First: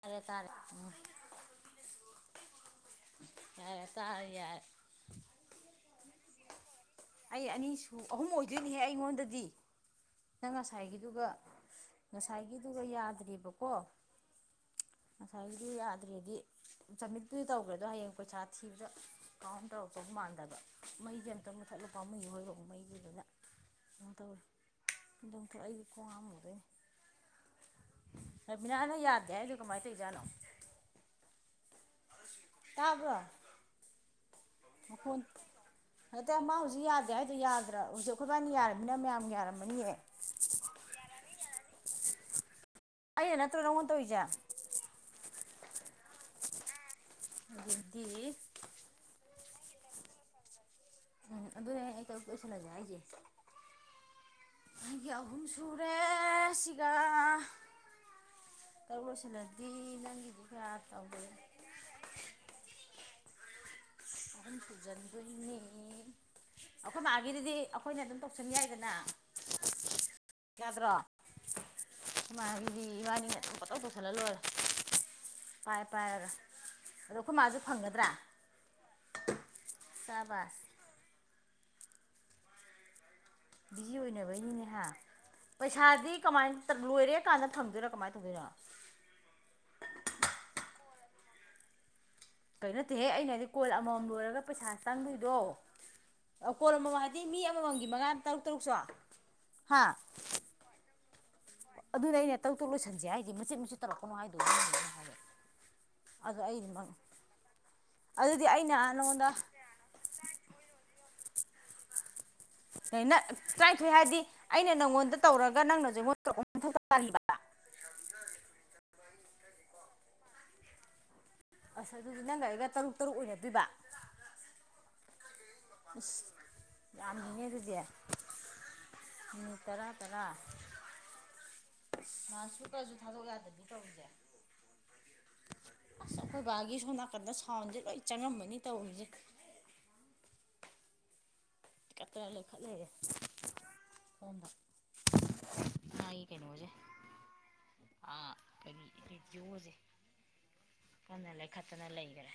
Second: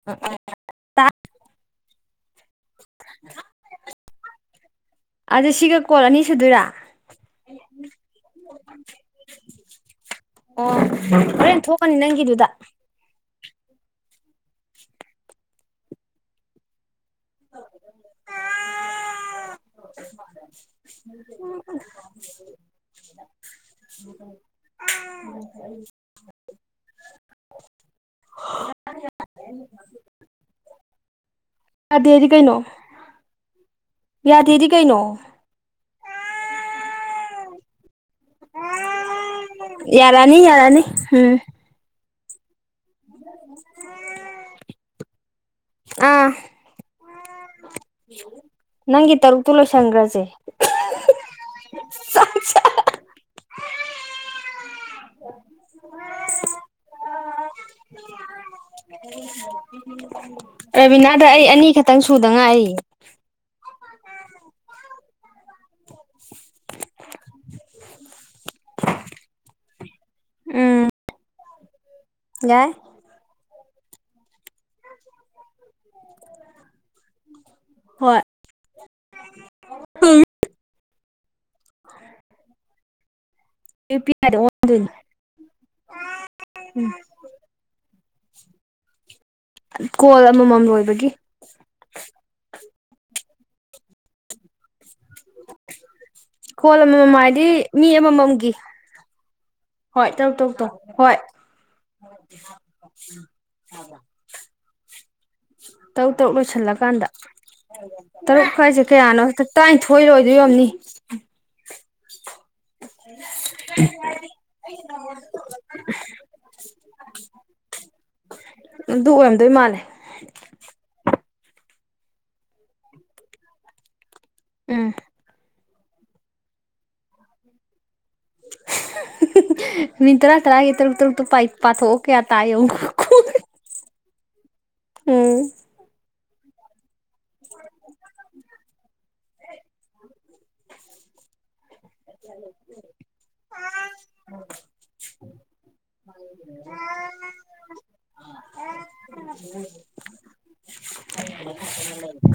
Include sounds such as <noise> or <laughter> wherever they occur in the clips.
ꯇꯔꯦ ꯇꯔ ꯌꯥ ꯑꯦ ꯇꯥ ꯌꯥ ꯑꯗꯨ ꯁꯤꯒ ꯀꯣꯜ ꯑꯅꯤ ꯁꯨꯗꯣꯏꯔꯥ ꯑꯩ ꯑꯅꯤꯁꯨ ꯑꯍꯨꯝ ꯑꯣꯏꯗꯣꯏꯅꯤꯍꯦ ꯑꯩꯉꯣꯟꯗꯗꯤ ꯅꯪ ꯑꯣ ꯉꯁꯥꯏꯒꯤꯗꯨꯒ ꯍꯣꯔꯦꯟ ꯊꯣꯛꯀꯅꯤ ꯅꯪꯒꯤꯗꯨꯗ ꯉꯁꯥꯏꯒꯤꯗꯨꯒ ꯌꯥꯗ꯭ꯔꯤꯕꯕꯀꯣ ꯉꯁꯥꯏꯒꯤꯗꯤ ꯌꯥꯗ꯭ꯔꯦꯗꯤ ꯆꯃꯤꯠꯇꯨꯗꯤ ꯇꯧꯈ꯭ꯔꯦꯗꯣ ꯍꯌꯦꯡ ꯄꯩꯁꯥ ꯊꯤꯕꯗꯥ ꯀꯥꯎꯟ ꯇꯧꯔꯛꯄꯧ ꯃꯥꯟꯗꯕ ꯃꯩꯁꯦ ꯑꯝꯇꯪ ꯃꯨꯊꯠꯂꯨꯄꯥ ꯃꯩ ꯍꯣꯏꯔꯣ ꯃꯩꯗꯨꯗꯨꯅ ꯇ ꯗꯝ ꯇꯂ ꯑꯩꯒꯀꯣꯡ ꯑꯃ ꯑꯣꯏꯗꯣꯏ ꯃꯤꯅꯥꯅ ꯌꯥꯗꯦ ꯍꯥꯏꯗꯤ ꯀꯃꯥꯏꯅ ꯇꯧꯖꯥꯠꯅꯣ ꯌꯥꯗꯦꯗꯤ ꯀꯩꯅꯣ ꯇꯥꯕ꯭ꯔꯣ ꯌꯥꯗꯦꯗꯤ ꯀꯩꯅꯣ ꯍꯥꯏꯗ ꯃꯥ ꯍꯧꯖꯤꯛ ꯌꯥꯗꯦ ꯍꯥꯏꯗꯣ ꯌꯥꯗ꯭ꯔꯥ ꯍꯧꯖꯤꯛ ꯑꯩꯈꯣꯏꯕꯥꯏꯅ ꯌꯥꯔꯝꯃꯤꯅ ꯃꯌꯥꯝ ꯌꯥꯔꯝꯃꯅꯤꯌꯦ ꯔꯅꯤ ꯌꯥꯔꯅꯤ ꯎꯝ ꯑꯩꯅ ꯅꯠꯇ꯭ꯔꯣ ꯅꯪꯉꯣꯟ ꯇꯧꯔꯤꯁꯦ ꯑꯥ ꯎꯝ ꯅꯪꯒꯤ ꯇꯔꯨꯛꯇꯨ ꯂꯣꯏꯁꯟꯈ꯭ꯔꯁꯦ ꯎꯝ ꯑꯗꯨ ꯍꯌꯦ ꯑꯩ ꯀ ꯂꯣꯏꯁꯤꯜꯂꯒꯦ ꯑꯩꯁꯦ ꯑꯩꯒꯤ ꯑꯍꯨꯝ ꯁꯨꯔꯦ ꯁꯤꯒ ꯇꯕꯨ ꯁꯤ ꯅꯗꯤ ꯅꯪꯒꯤꯗꯤ ꯀꯌꯥ ꯔꯕꯤꯅꯥꯗ ꯇꯧꯗꯣꯏ ꯑꯩ ꯑꯅꯤ ꯈꯛꯇꯪ ꯁꯨꯗ ꯉꯥꯏꯔꯤ ꯑꯍꯨꯝ ꯁꯨꯖꯟꯗꯣꯏꯅꯦ ꯑꯩꯈꯣꯏ ꯃꯥꯒꯤꯗꯨꯗꯤ ꯑꯩꯈꯣꯏꯅ ꯑꯗꯨꯝ ꯇꯧꯁꯟ ꯌꯥꯏꯗꯅ ꯎꯝ ꯌꯥꯗ꯭ꯔꯣ ꯌꯥꯏ ꯁꯨꯃꯥꯏꯅꯕꯤꯗꯤ ꯏꯕꯥꯅꯤꯅ ꯑꯗꯨꯝ ꯐꯣꯇꯧ ꯇꯧꯁꯜꯍ ꯂꯣꯏꯔꯦ ꯄꯥꯏ ꯄꯥꯏꯔꯒ ꯑꯗꯣ ꯑꯩꯈꯣꯏ ꯃꯥꯁꯨꯦ ꯐꯪꯒꯗ꯭ꯔꯥ ꯍꯣꯏ ꯆꯥꯕ ꯑ ꯕꯤꯖꯤ ꯑꯣꯏꯅꯕꯩꯅꯤꯅꯦꯍ ꯄꯩꯁꯥꯗꯤ ꯀꯃꯥꯏꯅ ꯂꯣꯏꯔꯦ ꯀꯥꯟꯗ ꯊꯝꯗꯣꯏꯔꯣ ꯀꯃꯥꯏꯅ ꯇꯧꯗꯣꯏꯔꯣ ꯀꯣꯜ ꯑꯃꯃꯝ ꯂꯣꯏꯕꯒꯤ ꯀꯩꯅꯣꯠꯇꯦꯍꯦ ꯑꯩꯅ ꯍꯥꯏꯗꯤ ꯀꯣꯜ ꯑꯃꯃꯝ ꯂꯣꯏꯔꯒ ꯄꯩꯁꯥ ꯆꯪꯗꯣꯏꯗꯣ ꯀꯣꯜ ꯀꯣꯜꯃꯝ ꯑꯃꯃꯝ ꯍꯥꯏꯗꯤ ꯃꯤ ꯑꯃꯃꯝꯒꯤ ꯃꯉꯥ ꯇꯔꯨꯛ ꯑꯃꯃꯝꯒꯤ ꯇꯔꯨꯛꯁꯨ ꯍꯣꯏ ꯇꯧ ꯇꯧ ꯇꯧ ꯍꯣꯏ ꯑꯗꯨꯅ ꯑꯩꯅ ꯇꯔꯨ ꯇꯨ ꯂꯣꯏꯁꯟꯁꯦ ꯍꯥꯏꯗꯤ ꯃꯆꯠ ꯃꯆꯠ ꯇꯧꯔꯛꯄꯅꯣ ꯍꯥꯏꯗꯣ ꯍꯥꯏꯦ ꯇꯔꯨꯛ ꯇꯔꯨꯛ ꯂꯣꯏꯁꯤꯜꯂꯀꯥꯟꯗ ꯑꯗꯨꯗꯤ ꯇꯔꯨꯛ ꯑꯩꯅ ꯀꯥꯏꯁꯦ ꯅꯪꯉꯣꯟꯗ ꯀꯌꯥꯅꯣ ꯍꯗ ꯇꯔꯥꯅꯤꯊꯣꯏ ꯂꯣꯏꯗꯣꯏ ꯌꯣꯅꯤ ꯅ ꯆꯥꯏꯊꯣꯛꯑꯦ ꯍꯥꯏꯔꯗꯤ ꯑꯩꯅ ꯅꯪꯉꯣꯟꯗ ꯇꯧꯔꯒ ꯅꯪꯅꯁꯨ ꯑꯗꯨ ꯑꯣꯏꯔꯝꯗꯣꯏ ꯃꯥꯜꯂꯦ ꯑꯁ ꯑꯗꯨꯗꯤ ꯅꯪꯒ ꯑꯩꯒ ꯇꯔꯨꯛ ꯇꯔꯨꯛ ꯑꯣꯏꯅꯗꯣꯏꯕ ꯎꯝ ꯑꯁ ꯌꯥꯝꯃꯤꯅꯦ ꯑꯗꯨꯗꯤ ꯃꯤꯅꯤꯠ ꯇꯔꯥ ꯃꯤ ꯇꯔꯥ ꯇꯔꯥꯒꯤ ꯇꯔꯨꯛ ꯇꯔꯨꯛꯇꯣ ꯄꯥꯏ ꯄꯥꯊꯣꯛꯑꯣ ꯀꯌꯥ ꯇꯥꯏꯧ ꯊꯥꯖꯒꯥꯗꯗꯤ ꯇꯧꯔꯤꯁꯦ ꯎꯝ ꯑꯁ ꯑꯩꯈꯣꯏ ꯕꯥꯒꯤ ꯁꯣꯝ ꯅꯥꯀꯟꯗ ꯁꯥꯎꯟꯁꯦ ꯂꯣꯏ ꯆꯪꯉꯃꯅꯤ ꯇꯧꯔꯤꯁꯦ <unintelligible> ꯂꯩꯈꯠ ꯂꯩꯔꯦ ꯁꯣꯝꯗ <unintelligible> ꯀꯔꯤ ꯔꯦꯗꯤꯑꯣꯁꯦ ꯀꯟꯅ ꯂꯩꯈꯠꯇꯅ ꯂꯩꯈꯔꯦ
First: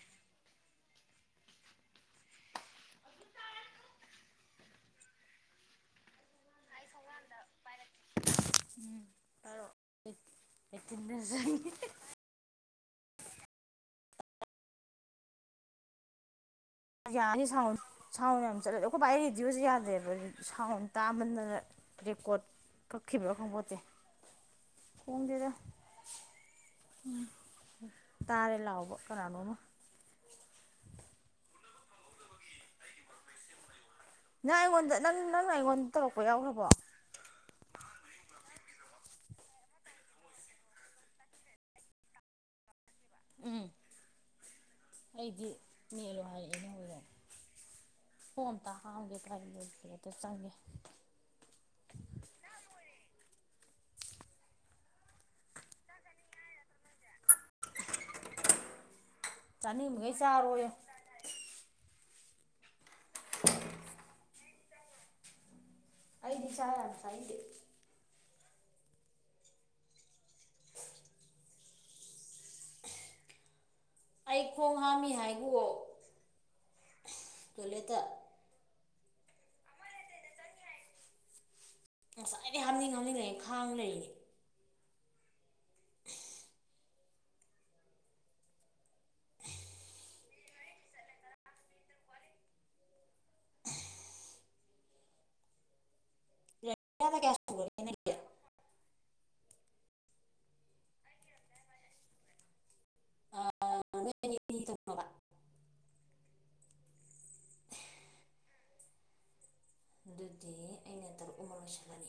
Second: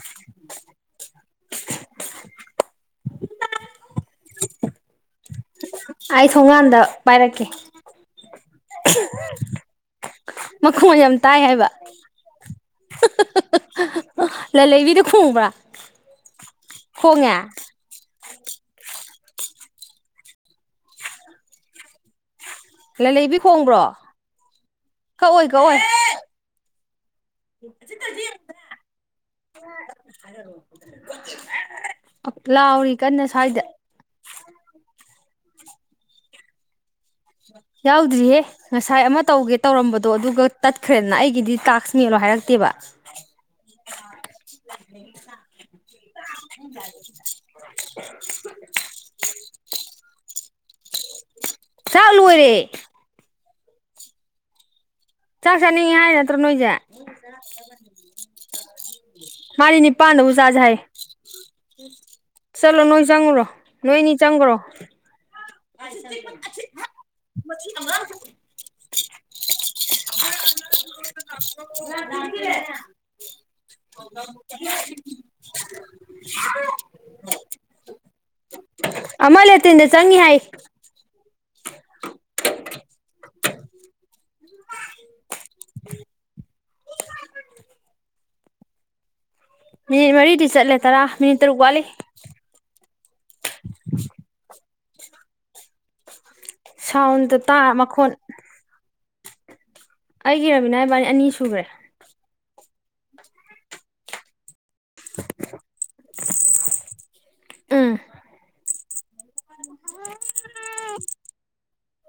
ꯑꯩ ꯊꯣꯡꯒꯥꯟꯗ ꯄꯥꯏꯔꯛꯀꯦ <unintelligible> <unintelligible> ꯂꯂꯩꯕꯤꯗ ꯈꯣꯡꯕ꯭ꯔꯥ ꯈꯣꯡꯉꯦ <unintelligible> ꯁꯥꯎꯟ ꯁꯥꯎꯟ ꯌꯥꯝ ꯆꯠꯂꯦ ꯑꯩꯈꯣꯏ ꯕꯥꯥꯏ ꯔꯦꯗꯤꯁꯦ ꯌꯥꯗꯦꯕ ꯁꯥꯎꯟ ꯇꯥꯕꯗ ꯔꯦꯀꯣꯠ ꯀꯠꯈꯥꯕꯔ ꯂꯂꯩꯕꯤ ꯈꯪꯕꯣꯠꯇ ꯈꯣꯡꯕ꯭ꯔꯣ ꯀꯛꯑꯣꯏ ꯈꯣꯡꯗꯦꯗ ꯀꯛꯑꯣꯏ ꯇꯔꯦ ꯂꯥꯎꯕ ꯀꯅꯥꯅꯣꯝꯃ ꯂꯥꯎꯔꯤ ꯀꯟꯅ ꯁ꯭ꯋꯥꯏꯗ ꯅꯪ ꯑꯩꯉꯣꯟꯗ ꯅꯪ ꯅꯪꯅ ꯑꯩꯉꯣꯟꯗ ꯇꯧꯔꯛꯄ ꯌꯥꯎꯒ꯭ꯔꯕꯣ ꯌꯥꯎꯗ꯭ꯔꯤꯍꯦ ꯉꯁꯥꯏ ꯑꯃ ꯇꯧꯒꯦ ꯇꯧꯔꯝꯕꯗꯣ ꯑꯗꯨꯒ ꯇꯠꯈ꯭ꯔꯦꯗꯅ ꯑꯩꯒꯤꯗꯤ ꯇꯥꯛꯁ ꯃꯦꯂꯣ ꯍꯥꯏꯔꯛꯇꯦꯕ ꯎꯝ ꯑꯩꯗꯤ ꯅꯦꯜꯂꯣ ꯍꯥꯏꯔꯛꯑꯦꯅꯦ ꯐꯣꯟ ꯑꯥꯥꯡꯝꯒꯦ <unintelligible> ꯇꯔ ꯂꯩ <unintelligible> ꯆꯥꯛ ꯂꯣꯏꯔꯦ ꯆꯥꯛ ꯆꯥꯅꯤꯡꯉꯤ ꯍꯥꯏ ꯅꯠꯇ꯭ꯔꯣ ꯅꯣꯏꯖꯦ ꯃꯥꯗꯤ ꯆꯥꯅꯤꯡꯕꯈꯩ ꯅꯤꯄꯥꯟꯗꯕꯨ ꯆꯖꯦ ꯆꯥꯔꯣꯌꯣ ꯍꯥꯏ ꯆꯂꯣ ꯅꯣꯏ ꯆꯪꯒ꯭ꯔꯣ ꯅꯣꯏꯅꯤ ꯆꯪꯒ꯭ꯔꯣ ꯑꯩꯗꯤ ꯆꯥ ꯌꯥꯝ ꯆꯄꯤꯗꯦ <unintelligible> <unintelligible> <unintelligible> ꯑꯩ ꯈꯣꯡ ꯍꯥꯝꯃꯤ ꯍꯥꯏꯒꯨꯑꯣ <unintelligible> ꯇꯣꯏꯂꯦꯠꯇ ꯃꯥ ꯂꯦꯇꯤꯟꯗ ꯆꯪꯉꯤ ꯍꯥꯏ ꯉꯁꯥꯏꯗꯤ ꯍꯥꯝꯅꯤꯡ ꯍꯥꯝꯅꯤꯡ ꯂꯩ ꯈꯥꯡ ꯂꯩꯅꯦ ꯃꯤꯅꯤꯠ ꯃꯔꯤꯗꯤ ꯆꯠꯂꯦ ꯇꯔꯥ ꯃꯤꯅꯤꯠ ꯇꯔꯨꯛ ꯋꯥꯠꯂꯤ <unintelligible> ꯔꯦꯟꯗ ꯀꯌꯥ ꯁꯥꯎꯟꯗꯣ ꯇꯥ ꯁꯨꯈ꯭ꯔꯒꯦ ꯃꯈꯣꯟ ꯅꯪꯒꯤ ꯑꯩꯒꯤ ꯔꯕꯤꯅꯥ ꯏꯕꯥꯅꯤ ꯑꯅꯤ ꯁꯨꯔꯦ <unintelligible> <unintelligible> ꯎꯝ ꯑꯗꯨꯗꯤ ꯑꯩꯅ ꯇꯔꯨꯛ ꯑꯃ ꯂꯣꯏꯁꯜꯂꯅꯤ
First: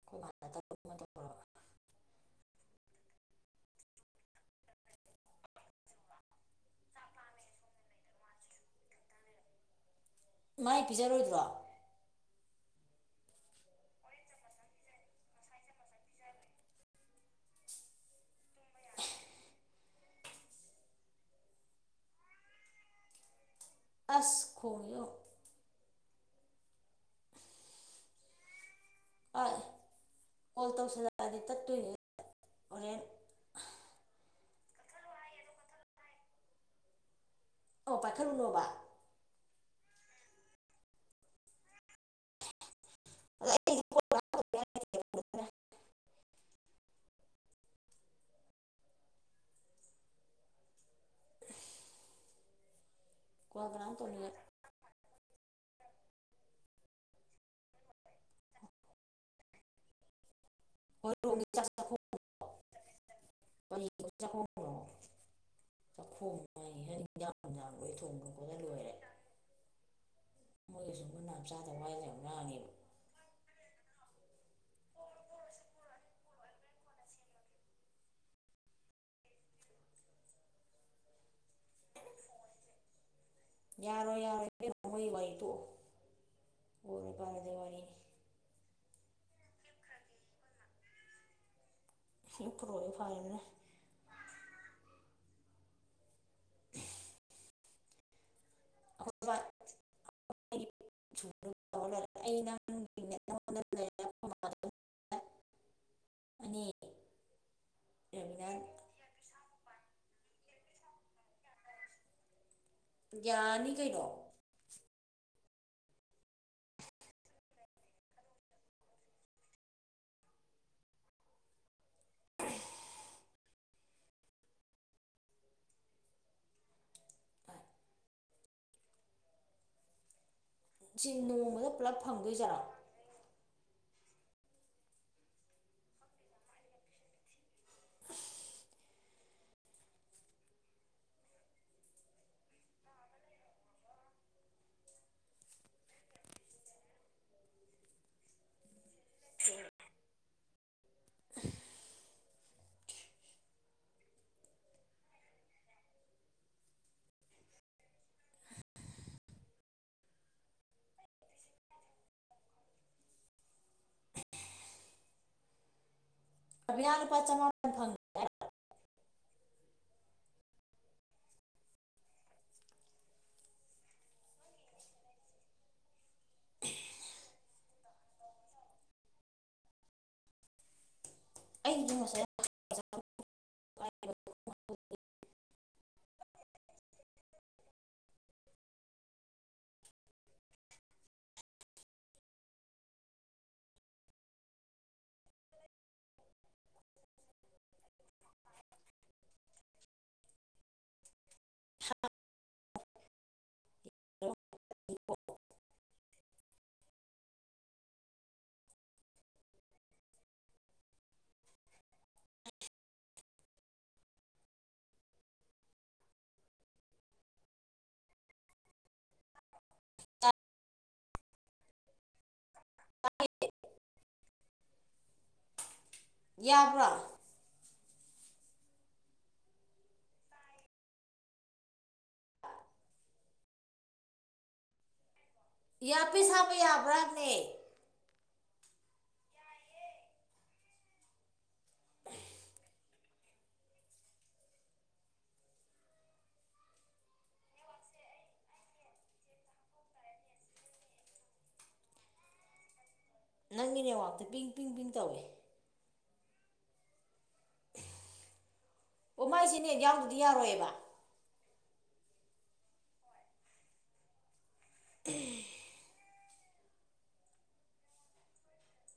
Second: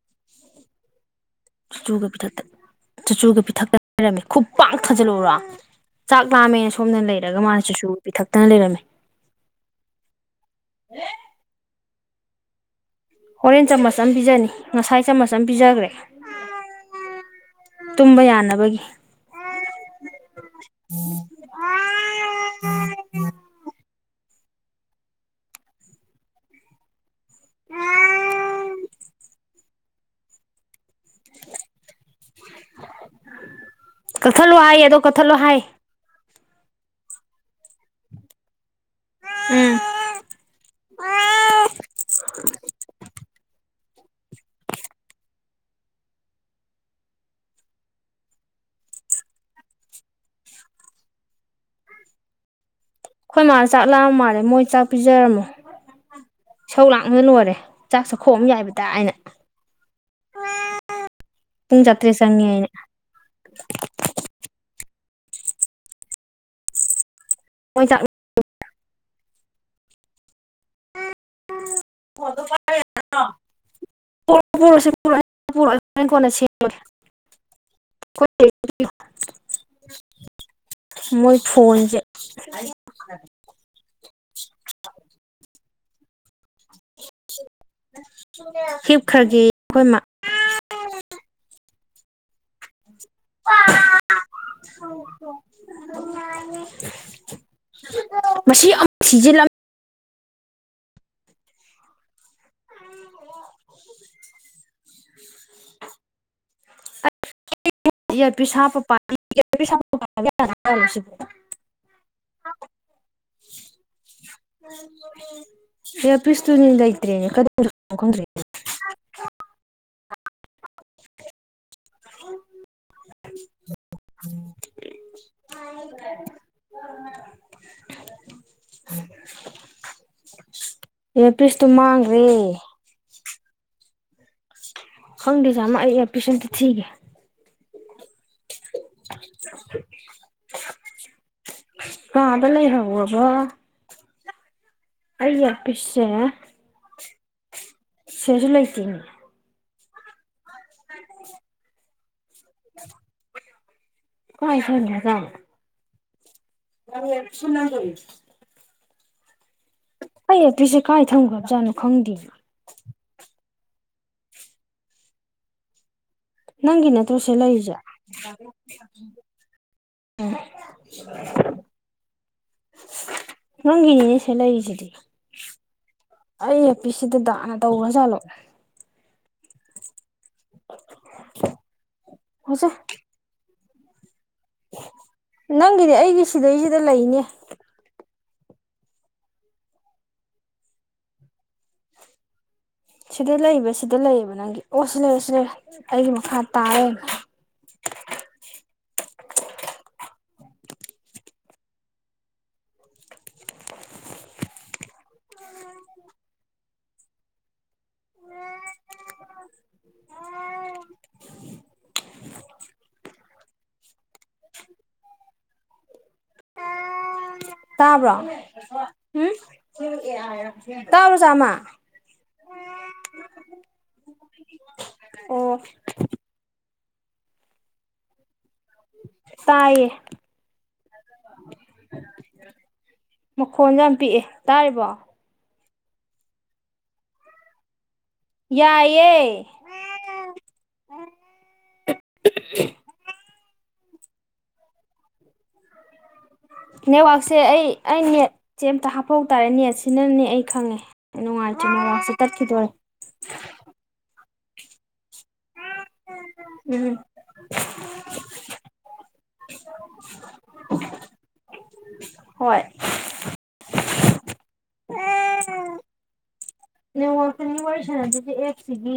<unintelligible> ꯇꯧꯔꯕ ꯆꯨꯆꯨꯒ ꯄꯤꯊꯛꯇ ꯆꯨꯆꯨꯒ ꯄꯤꯊꯛꯇ ꯂꯩꯔꯝꯃꯤ ꯈꯨꯄꯥꯡ ꯊꯥꯖꯜꯂꯎꯔꯣ <unintelligible> ꯆꯥꯛ ꯂꯥꯝꯃꯦ ꯁꯣꯝꯅ ꯂꯩꯔꯒ ꯃꯥꯅ ꯁꯤꯁꯨ ꯄꯤꯊꯛꯇꯅ ꯂꯩꯔꯝꯃꯦ ꯃꯥꯏ ꯄꯤꯖꯔꯣꯏꯗ꯭ꯔꯣ ꯑꯣꯔꯦꯟ ꯆꯥꯃꯁ ꯑꯃ ꯄꯤꯖꯅꯤ ꯉꯁꯥꯏ ꯆꯃꯁ ꯑꯃ ꯄꯤꯖꯈ꯭ꯔꯦ ꯇꯨꯝꯕ ꯌꯥꯅꯕꯒꯤ ꯑꯁ ꯈꯣꯡꯉꯤꯖꯦ ꯌꯦꯡꯎ <inaudible> ꯀꯣꯜ ꯇꯧꯁꯜꯂꯛꯑꯗꯤ ꯇꯠꯇꯣꯏꯅꯦ ꯍꯣꯔꯦꯟ ꯀꯛꯊꯠꯂꯣ ꯍꯥꯏ ꯑꯗꯣ ꯀꯠꯊꯠꯂꯣ ꯍꯥꯏ ꯑꯣ ꯄꯥꯏꯈꯠꯂꯨꯅꯣꯕ ꯎꯝ <unintelligible> ꯑꯩꯈꯣꯏ ꯃꯥꯜ ꯀꯣꯜ ꯆꯥꯛ ꯀꯅꯥꯝ ꯇꯧꯅꯤꯡꯉꯦ ꯂꯥꯛꯂꯥꯝꯃꯥꯜꯂꯦ ꯃꯣꯏ ꯆꯥꯛ ꯄꯤꯖꯔꯝꯃꯣ ꯏꯁꯧ ꯂꯥꯡꯅ ꯂꯣꯏꯔꯦ ꯆꯥꯛ ꯁꯈꯣꯡꯑꯝ ꯌꯥꯏꯕ ꯗ ꯑꯩꯅ ꯍꯣꯏꯔꯣꯝꯒꯤ ꯆꯥꯛ ꯄꯨꯨꯡ ꯆꯇ꯭ꯔꯦꯠ ꯆꯪꯉꯤ ꯍꯥꯏꯅ ꯆ <unintelligible> ꯃꯥꯏ ꯍꯦꯟꯖꯥꯡ ꯅꯨꯡꯖꯥꯡ ꯃꯣꯏ ꯂꯣꯏ ꯆꯥꯛ ꯊꯣꯡꯕꯗ ꯂꯣꯏꯔꯦ ꯃꯨꯅꯥꯞ ꯆꯥꯗꯕ ꯋꯥꯏꯔꯦ ꯌꯥꯝ ꯉꯥꯡꯉꯦꯕ ꯄꯨꯔꯛꯑꯣ ꯄꯨꯔꯛꯁꯤ ꯄꯨꯔꯛ ꯄꯨꯔꯛ ꯀꯣꯟꯅ ꯁꯦꯝꯃꯒꯦ <unintelligible> ꯃꯣꯏ ꯐꯣꯟꯖꯦ <unintelligible> ꯌꯥꯔꯣꯏ ꯌꯥꯔꯣꯏ ꯏꯕꯦꯝ ꯃ ꯃꯣꯏ ꯋꯥꯔꯤ ꯇꯣꯛꯑꯣ ꯑꯣꯏꯔꯣꯏ ꯄꯥꯔꯣꯏꯗꯩ ꯋꯥꯔꯤ ꯍꯤꯞ ꯈ꯭ꯔꯒꯦ ꯑꯩꯈꯣꯏ ꯃꯥ ꯍꯤꯞꯄꯨꯔꯣꯌꯣ ꯐꯔꯦ ꯗꯨꯅ ꯄꯥ <unintelligible> ꯃꯁꯤ ꯑꯃ ꯑꯗꯨꯝ ꯄꯨꯔꯛꯑꯣ ꯐꯔꯕꯅꯤꯅ ꯑꯩꯈꯣꯏ ꯕꯥ ꯊꯤꯖꯤꯜꯂꯝ ꯑꯩꯩꯅ <unintelligible> ꯂꯩꯔꯛꯑꯅꯤ ꯌꯥ ꯄ ꯔꯕꯤꯅꯥ ꯁꯥꯥꯄ ꯄ <unintelligible> ꯒꯌꯥꯅꯤ ꯀꯩꯅꯣ ꯏꯌꯥꯄꯤꯁꯇꯨꯅꯤ ꯂꯩꯇꯔꯦ ꯀꯗꯣꯝ ꯆꯠꯈꯔꯅꯣ ꯈꯪꯗꯔꯦ <unintelligible> <unintelligible> ꯁꯤ ꯑꯦꯔꯄꯤꯁꯇꯨ ꯅꯣꯡꯃꯗ ꯄꯨꯂꯞ ꯃꯥꯥꯡꯒ꯭ꯔꯦ ꯐꯪꯗꯣꯏꯖꯥꯔꯣ ꯈꯪꯗꯦ ꯁꯥꯥꯝꯃ ꯑꯩ ꯑꯦꯔꯄꯤꯁ‌ ꯑꯝꯇ ꯊꯤꯒꯦ ꯀꯗ ꯂꯩ ꯍꯧꯔꯕ ꯑꯩ ꯏꯌꯥꯄꯤꯁꯁꯦ ꯁꯤꯗꯁꯨ ꯂꯩꯇꯦꯅꯦ ꯀꯥꯏ ꯊꯟꯒꯔꯖꯥꯠꯅꯣ ꯅꯪ ꯑꯦꯔꯄꯤꯁꯁꯨ ꯂꯩꯒꯔꯦ ꯑꯩ ꯏꯌꯔꯄꯤꯁꯦ ꯀꯥꯏ ꯊꯝꯈ꯭ꯔꯕꯖꯥꯠꯅꯣ ꯈꯪꯗꯦ ꯅꯪꯒꯤ ꯔꯕꯤꯅꯥ ꯅꯠꯇꯔꯣ ꯂꯨꯄꯥ ꯁꯤ ꯆꯃꯥꯄꯜ ꯂꯩꯖꯦ ꯐꯪ ꯎꯝ ꯅꯪꯒꯤꯅꯤꯅꯦ ꯁꯤ ꯂꯩꯏꯁꯤꯗꯤ ꯑꯩ ꯑꯦꯄꯤꯁꯤ ꯗꯗꯥꯅ ꯇꯧꯈ꯭ꯔ ꯖꯥꯠꯂꯣ <unintelligible> <unintelligible> ꯀꯁ꯫ <unintelligible> ꯅꯪꯒꯤꯗꯤ ꯑꯩꯒꯤ ꯁꯤꯗꯩꯁꯤꯗ ꯂꯩꯅꯦ꯫ ꯁꯤꯗ ꯂꯩꯕ ꯁꯤꯗ ꯂꯩꯌꯦꯕ ꯅꯪꯒꯤ ꯑꯣ ꯁꯤ ꯂꯩꯔꯦ ꯁꯤ ꯂꯩꯔꯦ ꯑꯩꯒꯤ ꯃꯈꯥ ꯇꯥꯂꯩꯔꯝꯃꯦ꯫ <unintelligible> <unintelligible> <unintelligible> ꯇꯥꯕ꯭ꯔꯣ ꯍꯨꯝ ꯇꯥꯕ꯭ꯔꯣ ꯆꯥꯃ꯫ ꯑꯣ꯫ ꯌꯥꯕ꯭ꯔꯥ꯫ ꯇꯥꯏꯌꯦ꯫ ꯃꯈꯣꯟꯗꯣ ꯌꯥꯝ ꯄꯤꯛꯑꯦ ꯇꯥꯔꯤꯕꯣ꯫ ꯏꯌꯥꯄꯤꯁ ꯍꯞꯄꯥ ꯌꯥꯕ꯭ꯔꯥ ꯍꯥꯏꯕꯅꯦ꯫ ꯌꯥꯏꯌꯦ꯫ ꯅꯦꯠꯋꯥꯛꯁꯦ ꯑꯩ ꯑꯩ ꯅꯦꯠꯁꯦ ꯑꯝꯇ ꯍꯥꯞꯐꯧ ꯇꯥꯔꯦ ꯅꯦꯠ ꯁꯤꯅꯅꯦ ꯑꯩ ꯈꯪꯉꯦ꯫ ꯅꯨꯡꯒꯥꯏꯇꯦ ꯅꯦꯠꯋꯥꯛꯁꯦ ꯇꯠꯈꯤꯗꯣꯔꯦ꯫ ꯅꯪꯒꯤ ꯅꯦꯋꯥꯛꯇ ꯄꯤꯡ ꯄꯤꯡ ꯄꯤꯡ ꯇꯧꯋꯦ꯫ ꯎꯝ꯫ ꯑꯣ ꯃꯥꯏꯁꯤ ꯅꯦꯠ ꯌꯥꯎꯗꯗꯤ ꯌꯥꯔꯣꯏꯌꯦꯕ꯫ ꯍꯣꯏ꯫ <unintelligible> ꯅꯦꯠꯋꯥꯛꯁꯦ ꯃꯤ ꯋꯥꯔꯤ ꯁꯥꯅꯗꯔ꯭ꯤꯁꯦ ꯑꯦꯠꯁꯀꯤꯗꯤ꯫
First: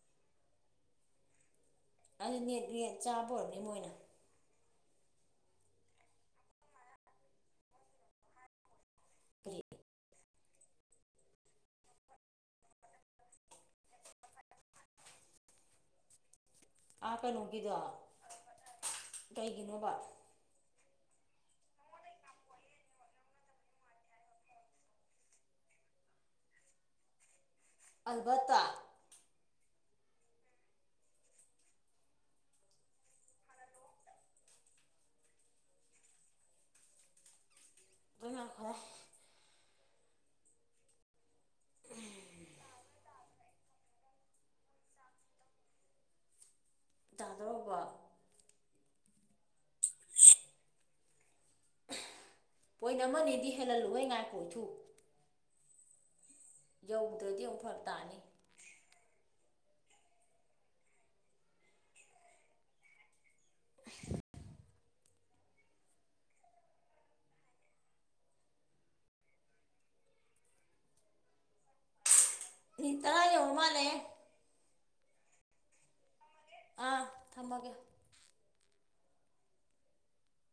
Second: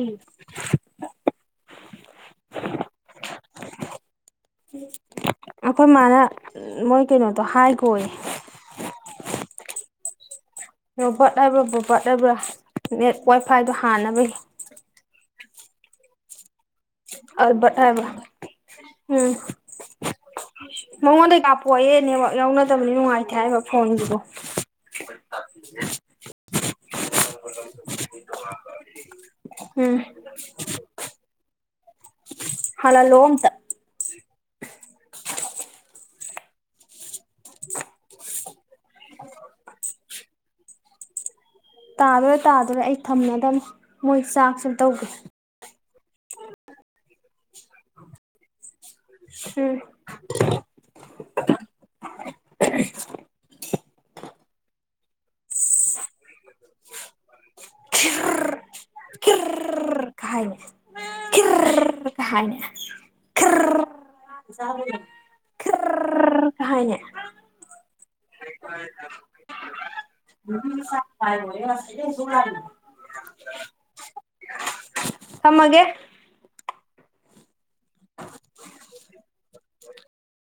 ꯑꯩ ꯅꯦꯠ ꯆꯥꯕ ꯑꯣꯏꯅꯤ ꯃꯣꯏꯅ꯫ <unintelligible> ꯑꯈꯣꯏ ꯃꯥꯅ ꯃꯣꯏ ꯀꯩꯅꯣꯗꯣ ꯍꯥꯏꯈꯣꯌꯦ꯫ ꯀꯔꯤ ꯔꯣꯕꯥꯔꯠ ꯍꯥꯏꯕ꯭ꯔ ꯕꯣꯕꯠ ꯍꯥꯏꯕ꯭ꯔꯥ ꯅꯦꯠ ꯋꯥꯏꯐꯥꯏꯗꯣ ꯍꯥꯟꯅꯕꯒꯤ꯫ ꯑꯥ ꯑꯜꯕ꯭ꯔ ꯀꯩꯅꯣꯒꯤꯗꯣ ꯍꯥꯏꯕ꯭ꯔ ꯎꯝ꯫ ꯀꯩꯒꯤꯅꯣꯕ ꯃꯉꯣꯟꯗꯩ ꯀꯥꯞꯄꯣꯛꯑꯣꯌꯦ ꯅꯦꯠꯋꯥꯛ ꯌꯥꯎꯅꯗꯕꯅꯤꯅ ꯅꯨꯡꯉꯥꯏꯇꯦ ꯍꯥꯏꯕ ꯐꯣꯟꯒꯤꯗꯣ꯫ ꯑꯜꯕꯥꯔ꯭ꯠꯇ ꯇꯣ꯫ ꯎꯝ꯫ ꯍꯥꯜꯍꯜꯂꯛꯑꯣ ꯑꯝꯇꯥ꯫ ꯑꯗꯨꯅ ꯐꯔꯦ꯫ ꯇꯥꯗꯣꯔꯦ ꯇꯥꯗꯣꯔꯦ ꯑꯩ ꯊꯝꯃꯗꯕꯅꯤ ꯃꯣꯏ ꯆꯥꯛꯁꯨ ꯇꯧꯒꯦ꯫ ꯇꯗꯨꯔꯕꯣ꯫ <unintelligible> ꯄꯣꯏꯟ ꯑꯃꯅꯤꯗꯤ ꯍꯦꯜꯍꯜꯂꯨꯍꯦ ꯉꯥꯏꯈꯣ ꯍꯨꯏꯊꯨ꯫ ꯌꯧꯗ꯭ꯔꯗꯤ ꯑꯃꯨꯛ ꯐꯔꯛ ꯇꯥꯅꯤ꯫ ꯈꯤꯔ <unintelligible> <unintelligible> <unintelligible> <unintelligible> <inaudible> ꯃꯤꯅꯤꯠ ꯇꯔꯥ ꯌꯧꯔ ꯃꯥꯜꯂꯦꯍꯦ꯫ ꯊꯝꯃꯒꯦ꯫ ꯑꯥ ꯊꯝꯃꯒꯦ꯫